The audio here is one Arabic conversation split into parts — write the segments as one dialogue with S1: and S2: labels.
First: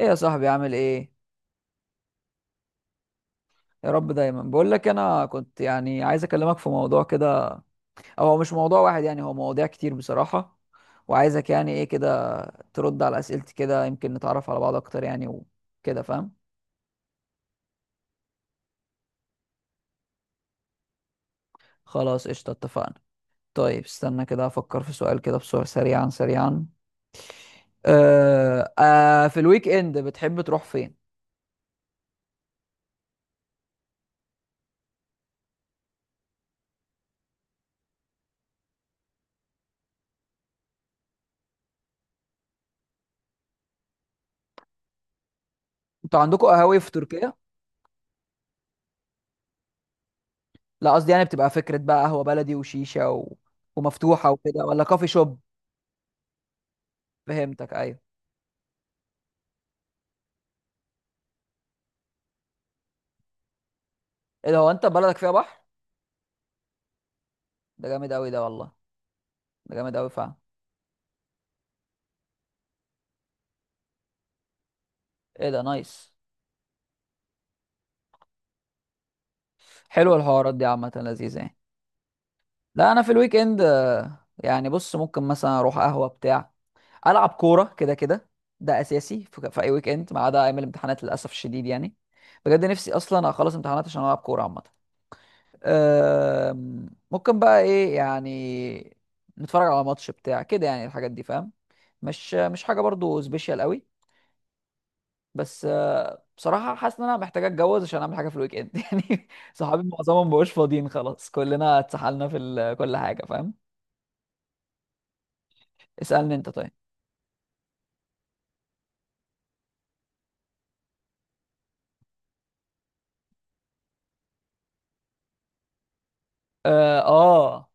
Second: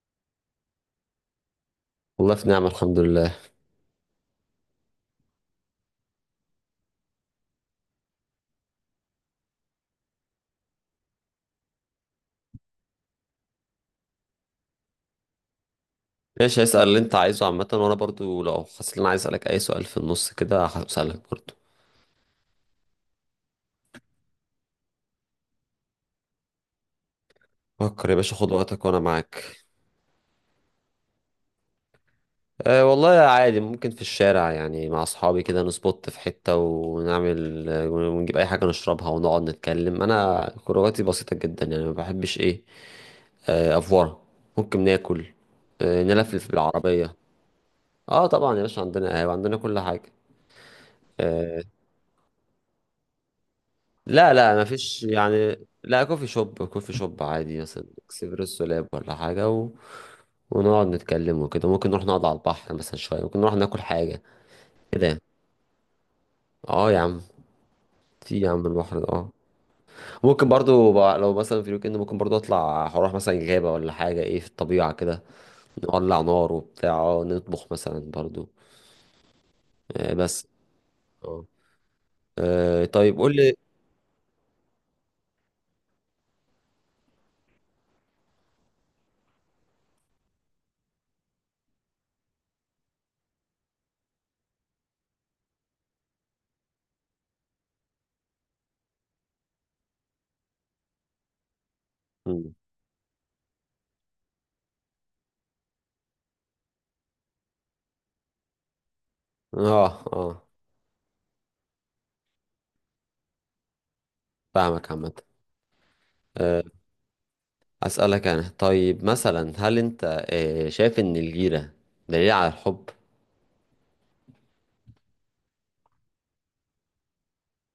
S1: ايه يا صاحبي عامل ايه؟
S2: والله في نعمة، الحمد لله.
S1: يا رب، دايما بقول لك انا كنت يعني عايز اكلمك في موضوع كده. أو هو مش موضوع واحد يعني، هو مواضيع كتير بصراحة. وعايزك يعني ايه كده، ترد على اسئلتي كده يمكن نتعرف على بعض اكتر يعني، وكده فاهم.
S2: ماشي، هسأل اللي انت عايزه عامة، وانا برضو لو حسيت ان انا عايز اسألك اي سؤال في النص كده هسألك برضو.
S1: خلاص قشطة، اتفقنا. طيب استنى كده افكر في سؤال كده بسرعة، سريعا سريعا.
S2: فكر يا باشا، خد وقتك وانا
S1: في
S2: معاك.
S1: الويك اند بتحب تروح فين؟
S2: أه والله عادي، ممكن في الشارع يعني مع اصحابي كده نسبوت في حتة ونعمل ونجيب اي حاجة نشربها ونقعد نتكلم. انا خروجاتي بسيطة جدا يعني ما بحبش ايه آه، افورة. ممكن ناكل،
S1: انتوا عندكم
S2: نلفلف
S1: قهاوي في
S2: بالعربية.
S1: تركيا؟
S2: اه طبعا يا باشا، عندنا قهوة، عندنا كل حاجة.
S1: لا، قصدي يعني بتبقى
S2: آه،
S1: فكرة بقى قهوة بلدي وشيشة و... ومفتوحة
S2: لا لا
S1: وكده
S2: ما
S1: ولا
S2: فيش
S1: كافي شوب؟
S2: يعني. لا، كوفي شوب، كوفي شوب عادي
S1: فهمتك،
S2: مثلا،
S1: ايوه.
S2: اكسبريسو لاب ولا حاجة، و... ونقعد نتكلم وكده. ممكن نروح نقعد على البحر مثلا شوية، ممكن نروح ناكل حاجة
S1: ايه ده؟ هو انت
S2: كده
S1: بلدك
S2: يعني.
S1: فيها بحر؟
S2: اه يا عم،
S1: ده جامد قوي
S2: في
S1: ده
S2: يا عم
S1: والله.
S2: البحر ده اه.
S1: ده جامد قوي فعلا.
S2: ممكن برضو لو مثلا في الويك اند، ممكن برضو اطلع هروح مثلا غابة ولا حاجة، ايه في الطبيعة كده،
S1: ايه ده؟ نايس.
S2: نولع نار وبتاع اه نطبخ مثلا برضو. آه
S1: حلوه
S2: بس.
S1: الحوارات دي عامه، لذيذه
S2: اه.
S1: يعني. لا انا في
S2: طيب قول
S1: الويك
S2: لي.
S1: اند يعني بص ممكن مثلا اروح قهوه بتاع، العب كوره كده كده. ده اساسي في اي ويك اند ما عدا ايام الامتحانات للاسف الشديد يعني. بجد نفسي اصلا اخلص امتحانات عشان العب كوره عامه. ممكن بقى ايه يعني، نتفرج على ماتش بتاع كده يعني، الحاجات دي فاهم. مش
S2: مم.
S1: مش حاجه برضو سبيشال قوي. بس بصراحة حاسس ان انا محتاج اتجوز عشان اعمل حاجة في الويك اند يعني. صحابي
S2: اه.
S1: معظمهم
S2: اه
S1: مبقوش فاضيين خلاص، كلنا اتسحلنا في كل حاجة فاهم.
S2: فاهمك عامة.
S1: اسألني انت
S2: آه،
S1: طيب.
S2: أسألك أنا طيب مثلا، هل أنت شايف إن الجيرة دليل على الحب؟
S1: اه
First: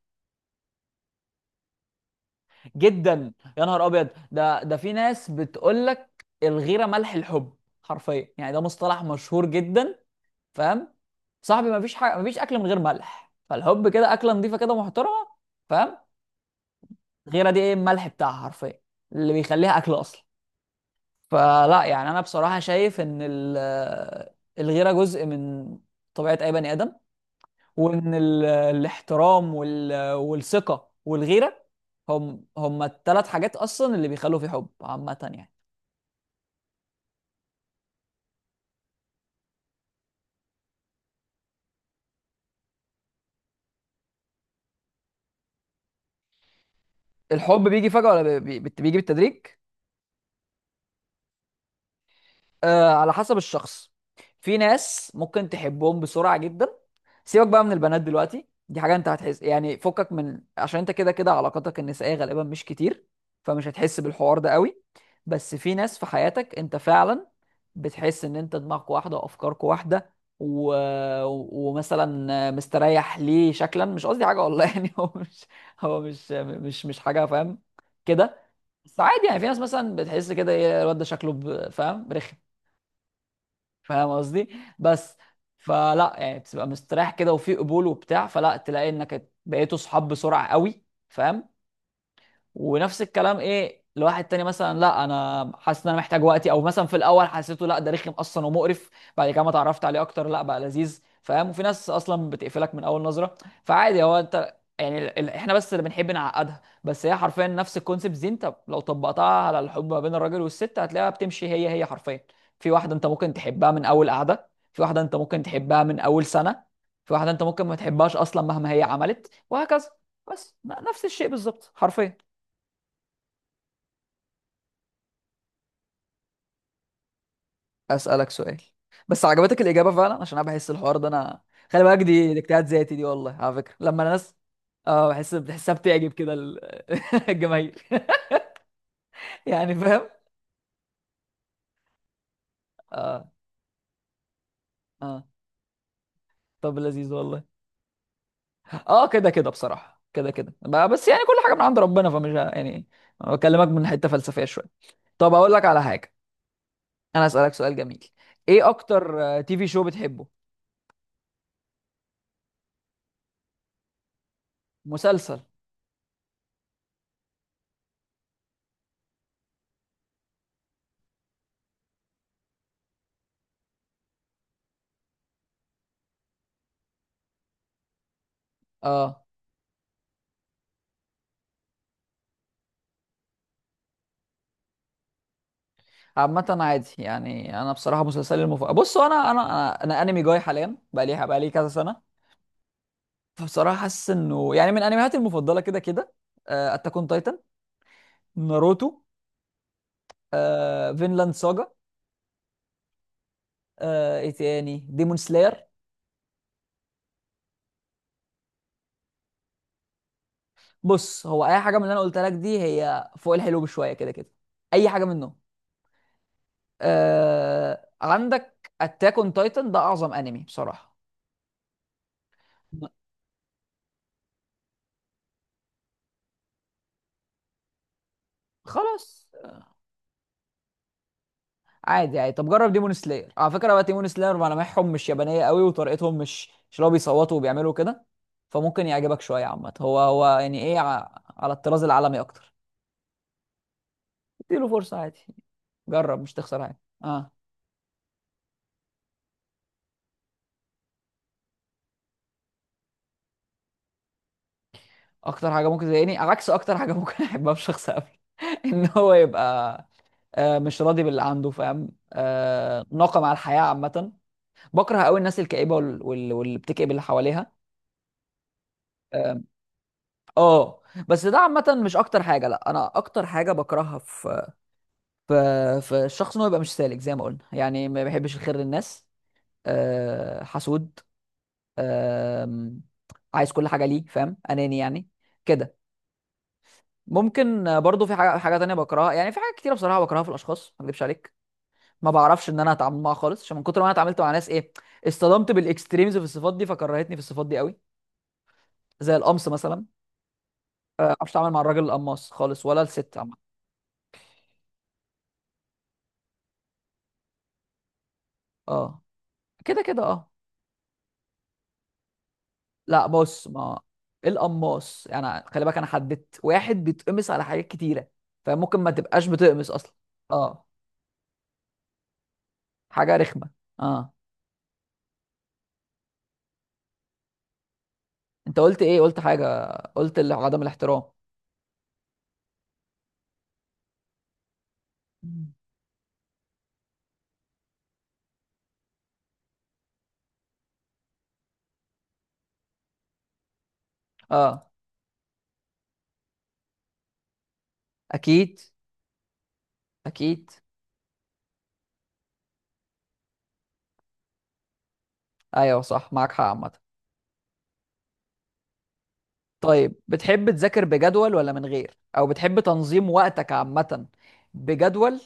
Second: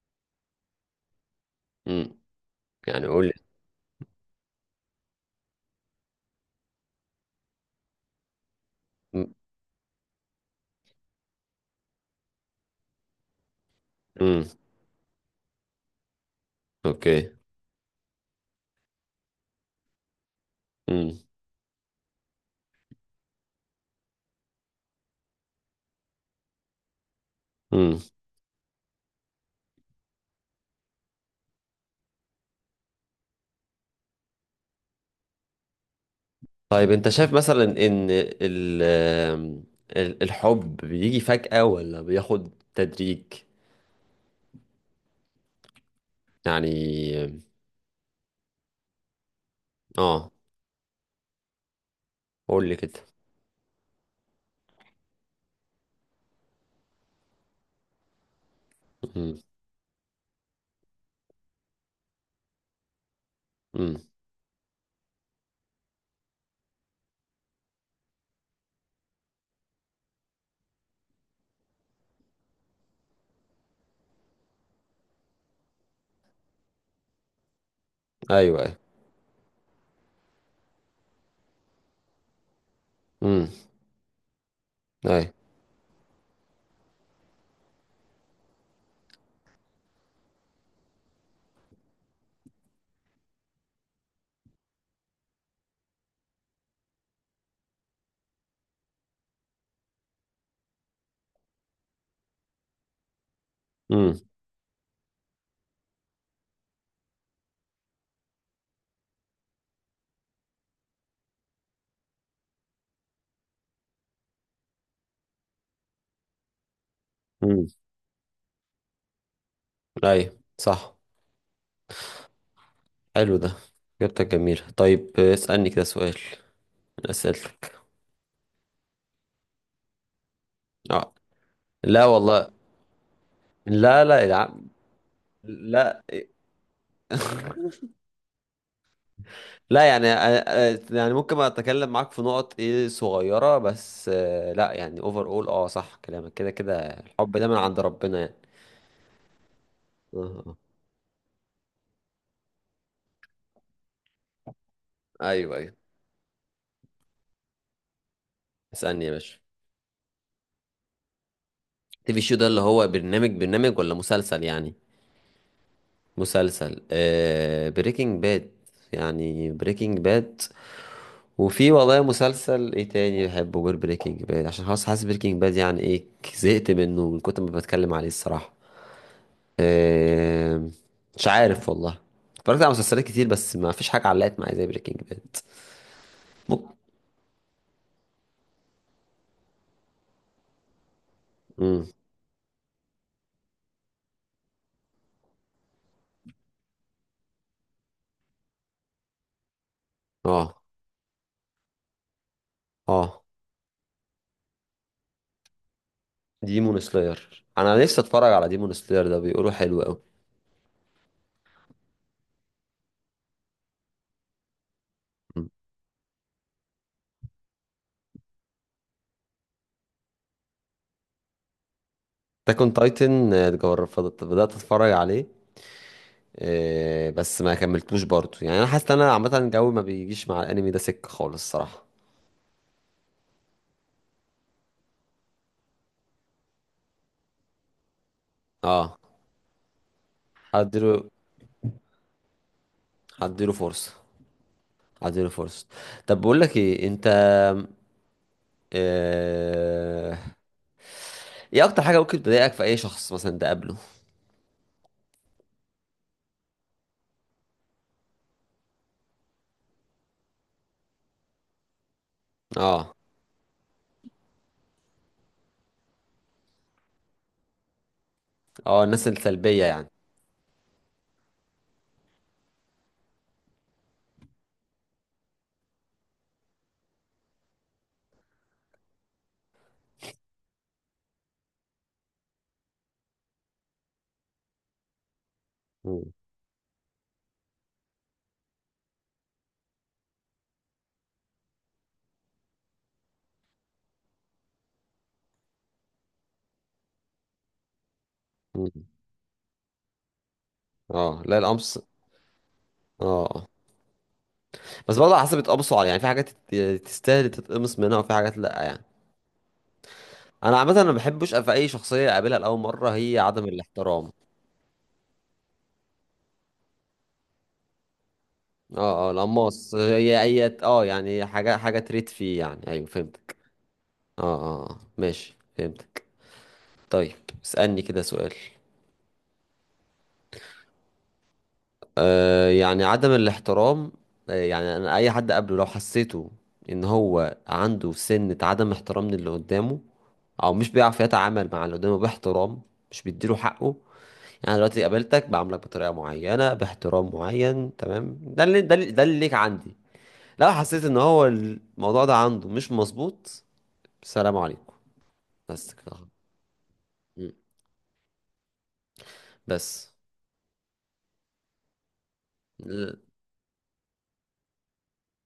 S2: مم. يعني قول لي.
S1: جدا، يا نهار ابيض ده، في ناس بتقول لك الغيرة ملح الحب. حرفيا يعني، ده مصطلح
S2: مم.
S1: مشهور جدا فاهم. صاحبي مفيش حاجة، مفيش اكل من غير ملح، فالحب كده اكلة
S2: مم.
S1: نظيفة كده محترمة فاهم.
S2: أوكي.
S1: الغيرة دي ايه الملح بتاعها حرفيا اللي بيخليها اكل اصلا.
S2: مم.
S1: فلا يعني، انا بصراحه شايف ان الغيره جزء من طبيعه اي بني ادم.
S2: مم.
S1: وان الاحترام والثقه والغيره هم هم ال3 حاجات اصلا اللي بيخلوا في حب عامه يعني.
S2: طيب أنت شايف مثلا إن الحب بيجي فجأة ولا بياخد تدريج؟ يعني
S1: الحب بيجي فجاه ولا بيجي بالتدريج؟
S2: آه، قول لي
S1: آه،
S2: كده.
S1: على حسب الشخص. في ناس ممكن تحبهم بسرعة جدا. سيبك بقى من البنات دلوقتي، دي حاجة انت
S2: مم.
S1: هتحس يعني، فكك من، عشان انت كده كده علاقاتك النسائية غالبا مش كتير، فمش هتحس
S2: مم.
S1: بالحوار ده قوي. بس في ناس في حياتك انت فعلا بتحس ان انت دماغك واحدة وافكارك واحدة و... ومثلا مستريح ليه شكلا، مش قصدي حاجة والله يعني هو مش حاجة فاهم كده.
S2: أيوه أيوه.
S1: بس عادي يعني، في ناس مثلا بتحس كده ايه الواد ده شكله فاهم رخم،
S2: مم.
S1: فاهم قصدي؟ بس،
S2: أيوه.
S1: فلا يعني بتبقى مستريح كده وفي قبول وبتاع، فلا تلاقي انك بقيتوا صحاب بسرعه قوي فاهم. ونفس الكلام ايه لواحد تاني، مثلا لا انا حاسس ان انا محتاج وقتي، او مثلا في الاول حسيته لا ده رخم اصلا ومقرف، بعد كده ما اتعرفت عليه اكتر لا بقى لذيذ فاهم. وفي ناس اصلا بتقفلك من اول نظره. فعادي، هو
S2: مم.
S1: انت يعني احنا بس اللي بنحب نعقدها، بس هي حرفيا نفس الكونسيبت دي، انت لو طبقتها على الحب ما بين الراجل والست هتلاقيها بتمشي هي هي حرفيا. في واحده انت ممكن تحبها من اول قعده، في واحده انت ممكن تحبها من اول سنه، في واحده انت ممكن
S2: مم.
S1: ما تحبهاش اصلا مهما هي عملت وهكذا.
S2: أيوه
S1: بس
S2: صح.
S1: نفس الشيء بالظبط حرفيا.
S2: حلو ده، إجابتك جميلة. طيب اسألني كده سؤال من أسئلتك.
S1: اسالك سؤال، بس عجبتك الاجابه فعلا، عشان انا بحس الحوار ده
S2: آه.
S1: انا، خلي بالك
S2: لا
S1: دي
S2: والله،
S1: اجتهاد ذاتي دي والله، على فكره لما
S2: لا لا
S1: الناس،
S2: يا عم،
S1: اه بحسها
S2: لا.
S1: بتعجب كده الجماهير يعني
S2: لا يعني
S1: فاهم.
S2: يعني ممكن اتكلم معاك في نقط ايه
S1: اه
S2: صغيرة بس، لا يعني
S1: اه،
S2: اوفر اول اه، صح كلامك كده كده،
S1: طب لذيذ
S2: الحب
S1: والله.
S2: ده من عند ربنا يعني.
S1: اه كده كده بصراحه
S2: اه.
S1: كده كده
S2: آه.
S1: بس يعني كل حاجه من عند ربنا، يعني بكلمك من حته فلسفيه شويه. طب اقول
S2: ايوه
S1: لك
S2: ايوه.
S1: على حاجه، انا اسالك سؤال جميل: ايه
S2: اسألني يا باشا.
S1: اكتر تي في شو بتحبه؟
S2: تي في شو ده اللي هو برنامج ولا مسلسل يعني؟
S1: مسلسل؟
S2: مسلسل آه، بريكنج باد يعني، بريكنج باد. وفي والله مسلسل ايه تاني بحبه غير بريكنج باد، عشان خلاص حاسس بريكنج باد يعني ايه، زهقت منه من كتر ما بتكلم عليه الصراحة.
S1: اه
S2: آه، مش عارف والله. اتفرجت على مسلسلات كتير بس ما فيش حاجة علقت معايا زي بريكنج باد.
S1: عامة
S2: ممكن.
S1: عادي يعني، انا بصراحة مسلسلي المفضل، بص هو أنا انمي جاي حاليا بقى لي كذا
S2: امم.
S1: سنة. فبصراحة حاسس انه يعني من انمياتي المفضلة كده كده: اتاك اون تايتن، ناروتو،
S2: اه
S1: فينلاند ساجا،
S2: اه.
S1: ايه تاني، ديمون سلاير.
S2: ديمون سلاير انا نفسي اتفرج على ديمون سلاير ده، بيقولوا حلو قوي.
S1: بص هو اي حاجة من اللي انا قلتها لك دي هي فوق الحلو بشوية كده كده، اي حاجة منهم. عندك اتاك اون تايتن ده اعظم انمي بصراحة.
S2: تاكون تايتن بدأت اتفرج عليه، بس ما كملتوش برضه، يعني انا حاسس ان انا
S1: خلاص،
S2: عامة الجو ما بيجيش مع الانمي ده سكة خالص الصراحة.
S1: عادي عادي، طب جرب ديمون سلاير على فكره، بقى ديمون سلاير ملامحهم مش يابانيه قوي وطريقتهم مش اللي هو بيصوتوا وبيعملوا كده، فممكن
S2: اه.
S1: يعجبك شويه عامه، هو هو يعني ايه
S2: هديله
S1: على الطراز العالمي اكتر.
S2: هديله فرصة.
S1: اديله فرصه عادي،
S2: هديله فرصة.
S1: جرب
S2: طب
S1: مش
S2: بقول لك
S1: تخسر حاجه.
S2: ايه انت،
S1: اه،
S2: آه، ايه اكتر حاجة ممكن تضايقك في اي شخص مثلا تقابله؟
S1: اكتر حاجه ممكن تضايقني عكس اكتر حاجه ممكن احبها في شخص قبل ان هو يبقى مش راضي باللي عنده فاهم،
S2: اه
S1: ناقم على الحياه عامه. بكره قوي الناس الكئيبه واللي بتكئب اللي حواليها.
S2: اه، الناس
S1: آه،
S2: السلبية يعني.
S1: اه. بس ده عامة مش أكتر حاجة، لأ، أنا أكتر حاجة بكرهها في، في في الشخص، إن هو يبقى مش سالك زي ما قلنا يعني، ما بيحبش الخير للناس. أه حسود، أه، عايز كل حاجة ليه فاهم، أناني يعني، كده.
S2: مم.
S1: ممكن برضو في حاجة، تانية بكرهها يعني، في حاجات كتيرة بصراحة بكرهها في الأشخاص ما أكذبش عليك. ما بعرفش إن أنا أتعامل معاها خالص عشان من كتر ما أنا اتعاملت مع ناس إيه، اصطدمت بالإكستريمز في الصفات دي فكرهتني في الصفات دي قوي.
S2: مم.
S1: زي القمص مثلا. ما
S2: اه
S1: بعرفش
S2: لا،
S1: أتعامل مع
S2: القمص
S1: الراجل
S2: اه.
S1: القماص خالص ولا الست
S2: آه.
S1: عامة.
S2: بس برضه على حسب اتقمصوا على، يعني في حاجات تستاهل تتقمص منها وفي حاجات لا يعني.
S1: اه كده كده اه.
S2: انا عامة ما بحبش في اي شخصية اقابلها لاول مرة
S1: لا
S2: هي عدم
S1: بص، ما
S2: الاحترام.
S1: القماص يعني، خلي بالك انا حددت واحد بيتقمص على حاجات كتيره، فممكن ما
S2: اه اه،
S1: تبقاش بتقمص
S2: القماص
S1: اصلا.
S2: هي اي
S1: اه
S2: اه، يعني حاجة تريد فيه يعني. ايوه
S1: حاجه
S2: فهمتك.
S1: رخمه اه.
S2: اه اه آه. ماشي فهمتك. طيب اسألني كده سؤال.
S1: انت قلت ايه؟ قلت حاجه، قلت اللي هو عدم الاحترام.
S2: يعني عدم الاحترام، يعني انا اي حد
S1: مم.
S2: قبله لو حسيته ان هو عنده سنة عدم احترام للي قدامه، او مش بيعرف يتعامل مع اللي قدامه باحترام، مش بيديله حقه. يعني
S1: اه،
S2: دلوقتي قابلتك بعاملك بطريقة معينة باحترام معين، تمام؟ ده
S1: اكيد
S2: اللي ليك عندي.
S1: اكيد.
S2: لو حسيت ان هو الموضوع ده عنده مش مظبوط، سلام عليكم، بس
S1: ايوه
S2: كده.
S1: صح، معاك حق عامه.
S2: م. بس.
S1: طيب بتحب تذاكر بجدول ولا من غير، او بتحب تنظيم وقتك عامه بجدول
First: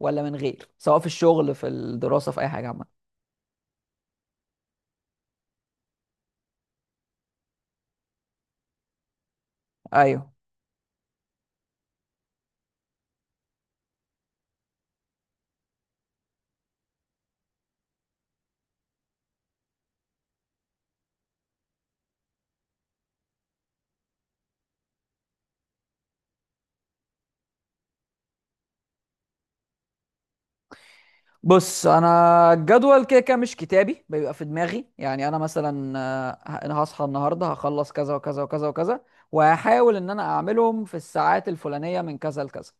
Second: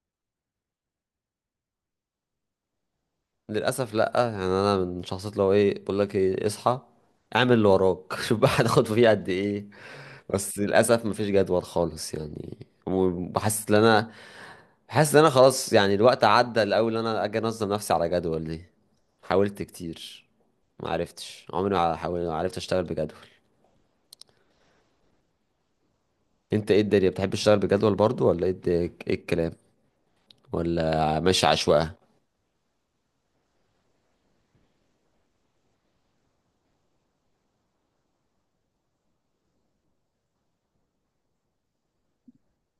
S1: ولا من غير، سواء في الشغل، في الدراسه، في اي حاجه عامه؟
S2: للاسف لا، يعني انا من شخصيات لو ايه بقول لك ايه اصحى، اعمل اللي وراك شوف بقى هتاخد فيه قد ايه.
S1: ايوه.
S2: بس للاسف مفيش جدول خالص يعني. وبحس ان انا بحس ان انا خلاص يعني الوقت عدى الاول ان انا اجي انظم نفسي على جدول دي. حاولت كتير، ما عرفتش، عمري ما حاولت، ما عرفت اشتغل بجدول. انت ايه الدنيا، بتحب تشتغل بجدول برضو ولا ايه ايه الكلام، ولا ماشي
S1: بص
S2: عشوائي؟
S1: انا الجدول كده كده مش كتابي، بيبقى في دماغي يعني. انا مثلا انا هصحى النهارده هخلص كذا وكذا وكذا وكذا، وهحاول ان انا اعملهم في الساعات الفلانيه من كذا لكذا.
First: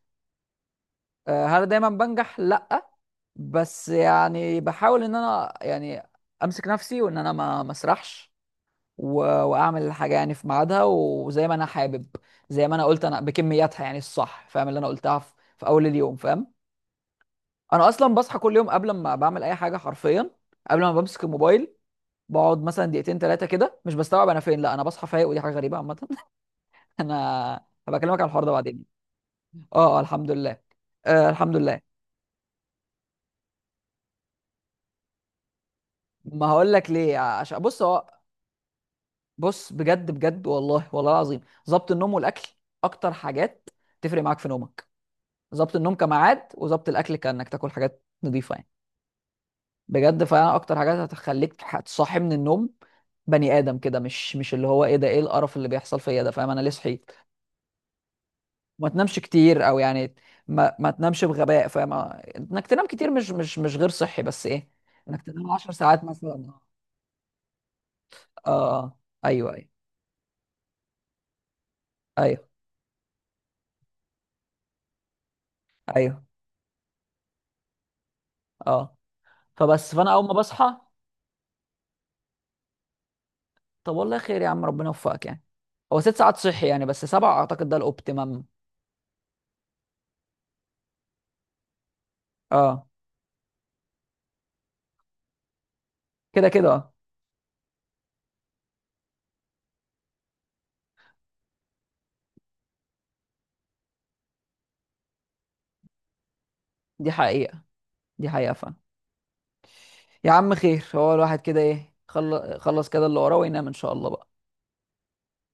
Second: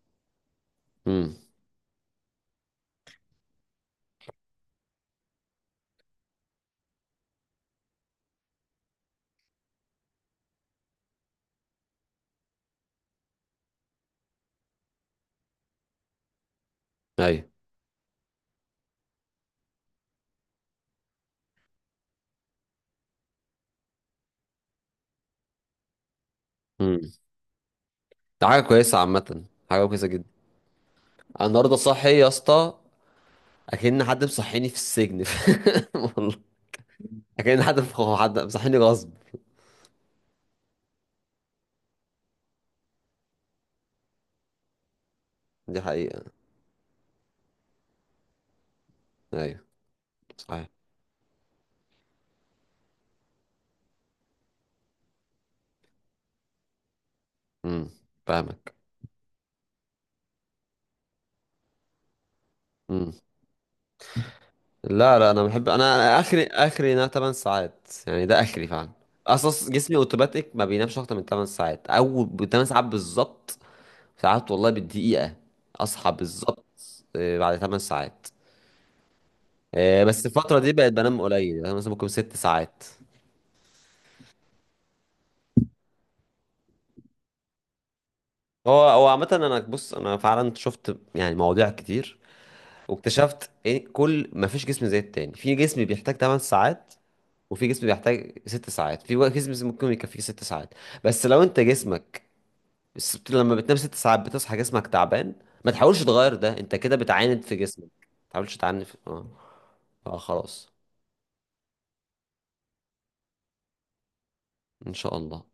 S2: امم.
S1: هل دايما بنجح؟ لا. بس يعني بحاول ان انا يعني امسك نفسي وان انا ما مسرحش و... واعمل الحاجه يعني في ميعادها وزي ما انا حابب، زي ما انا قلت انا بكمياتها يعني الصح، فاهم اللي انا قلتها في، في اول اليوم فاهم.
S2: ايوه.
S1: انا اصلا بصحى كل يوم قبل ما بعمل اي حاجه حرفيا، قبل ما بمسك الموبايل، بقعد مثلا دقيقتين 3 كده مش بستوعب انا فين، لا انا بصحى فايق، ودي حاجه غريبه عامه.
S2: امم.
S1: انا هبقى اكلمك عن الحوار
S2: ده
S1: ده
S2: حاجه
S1: بعدين.
S2: كويسه عامه، حاجه
S1: اه
S2: كويسه جدا.
S1: الحمد لله،
S2: انا
S1: الحمد
S2: النهارده
S1: لله.
S2: صاحي يا اسطى، اكن حد مصحيني في السجن والله.
S1: ما هقول لك ليه عشان
S2: اكن حد
S1: بص، هو
S2: حد مصحيني غصب.
S1: بص بجد بجد والله، والله العظيم، ظبط النوم والاكل اكتر حاجات تفرق معاك في نومك. ظبط
S2: دي
S1: النوم
S2: حقيقه.
S1: كميعاد، وظبط الاكل كانك تاكل حاجات نظيفه يعني.
S2: ايوه.
S1: بجد فعلا
S2: صحيح.
S1: اكتر حاجات هتخليك هتصحي من النوم بني ادم كده، مش اللي هو ايه ده، ايه القرف اللي بيحصل فيا ده فاهم، انا ليه صحيت.
S2: امم. فاهمك.
S1: ما تنامش كتير او يعني، ما تنامش بغباء فاهم، انك تنام كتير
S2: امم.
S1: مش غير صحي بس ايه،
S2: لا
S1: انك
S2: لا انا
S1: تنام
S2: بحب
S1: 10 ساعات
S2: انا
S1: مثلا.
S2: اخري ان انا 8 ساعات يعني، ده
S1: اه
S2: اخري فعلا.
S1: آه، ايوه ايوه
S2: اصلا جسمي اوتوماتيك ما بينامش اكتر من 8 ساعات، او ب
S1: ايوه
S2: 8 ساعات بالظبط، ساعات والله بالدقيقه اصحى
S1: ايوه
S2: بالظبط بعد 8 ساعات.
S1: اه. فبس، فانا اول
S2: بس
S1: ما
S2: الفتره دي
S1: بصحى،
S2: بقت بنام قليل، يعني مثلا ممكن 6 ساعات.
S1: طب والله خير يا عم، ربنا يوفقك يعني. هو 6 ساعات صحي يعني، بس 7 اعتقد ده الاوبتيمم.
S2: هو هو عامة انا بص انا فعلا شفت يعني مواضيع كتير،
S1: اه
S2: واكتشفت ايه، كل ما فيش جسم زي التاني، في جسم بيحتاج 8
S1: كده كده
S2: ساعات وفي جسم بيحتاج 6 ساعات، في جسم ممكن يكفيه 6 ساعات، بس لو انت جسمك بس لما بتنام 6 ساعات بتصحى جسمك تعبان، ما تحاولش تغير ده، انت كده
S1: دي
S2: بتعاند في
S1: حقيقة،
S2: جسمك،
S1: دي
S2: ما
S1: حقيقة
S2: تحاولش
S1: فعلا.
S2: تعاند في... اه.
S1: يا عم
S2: خلاص.
S1: خير، هو الواحد كده ايه خلص كده اللي وراه وينام ان شاء الله بقى.
S2: ان شاء الله.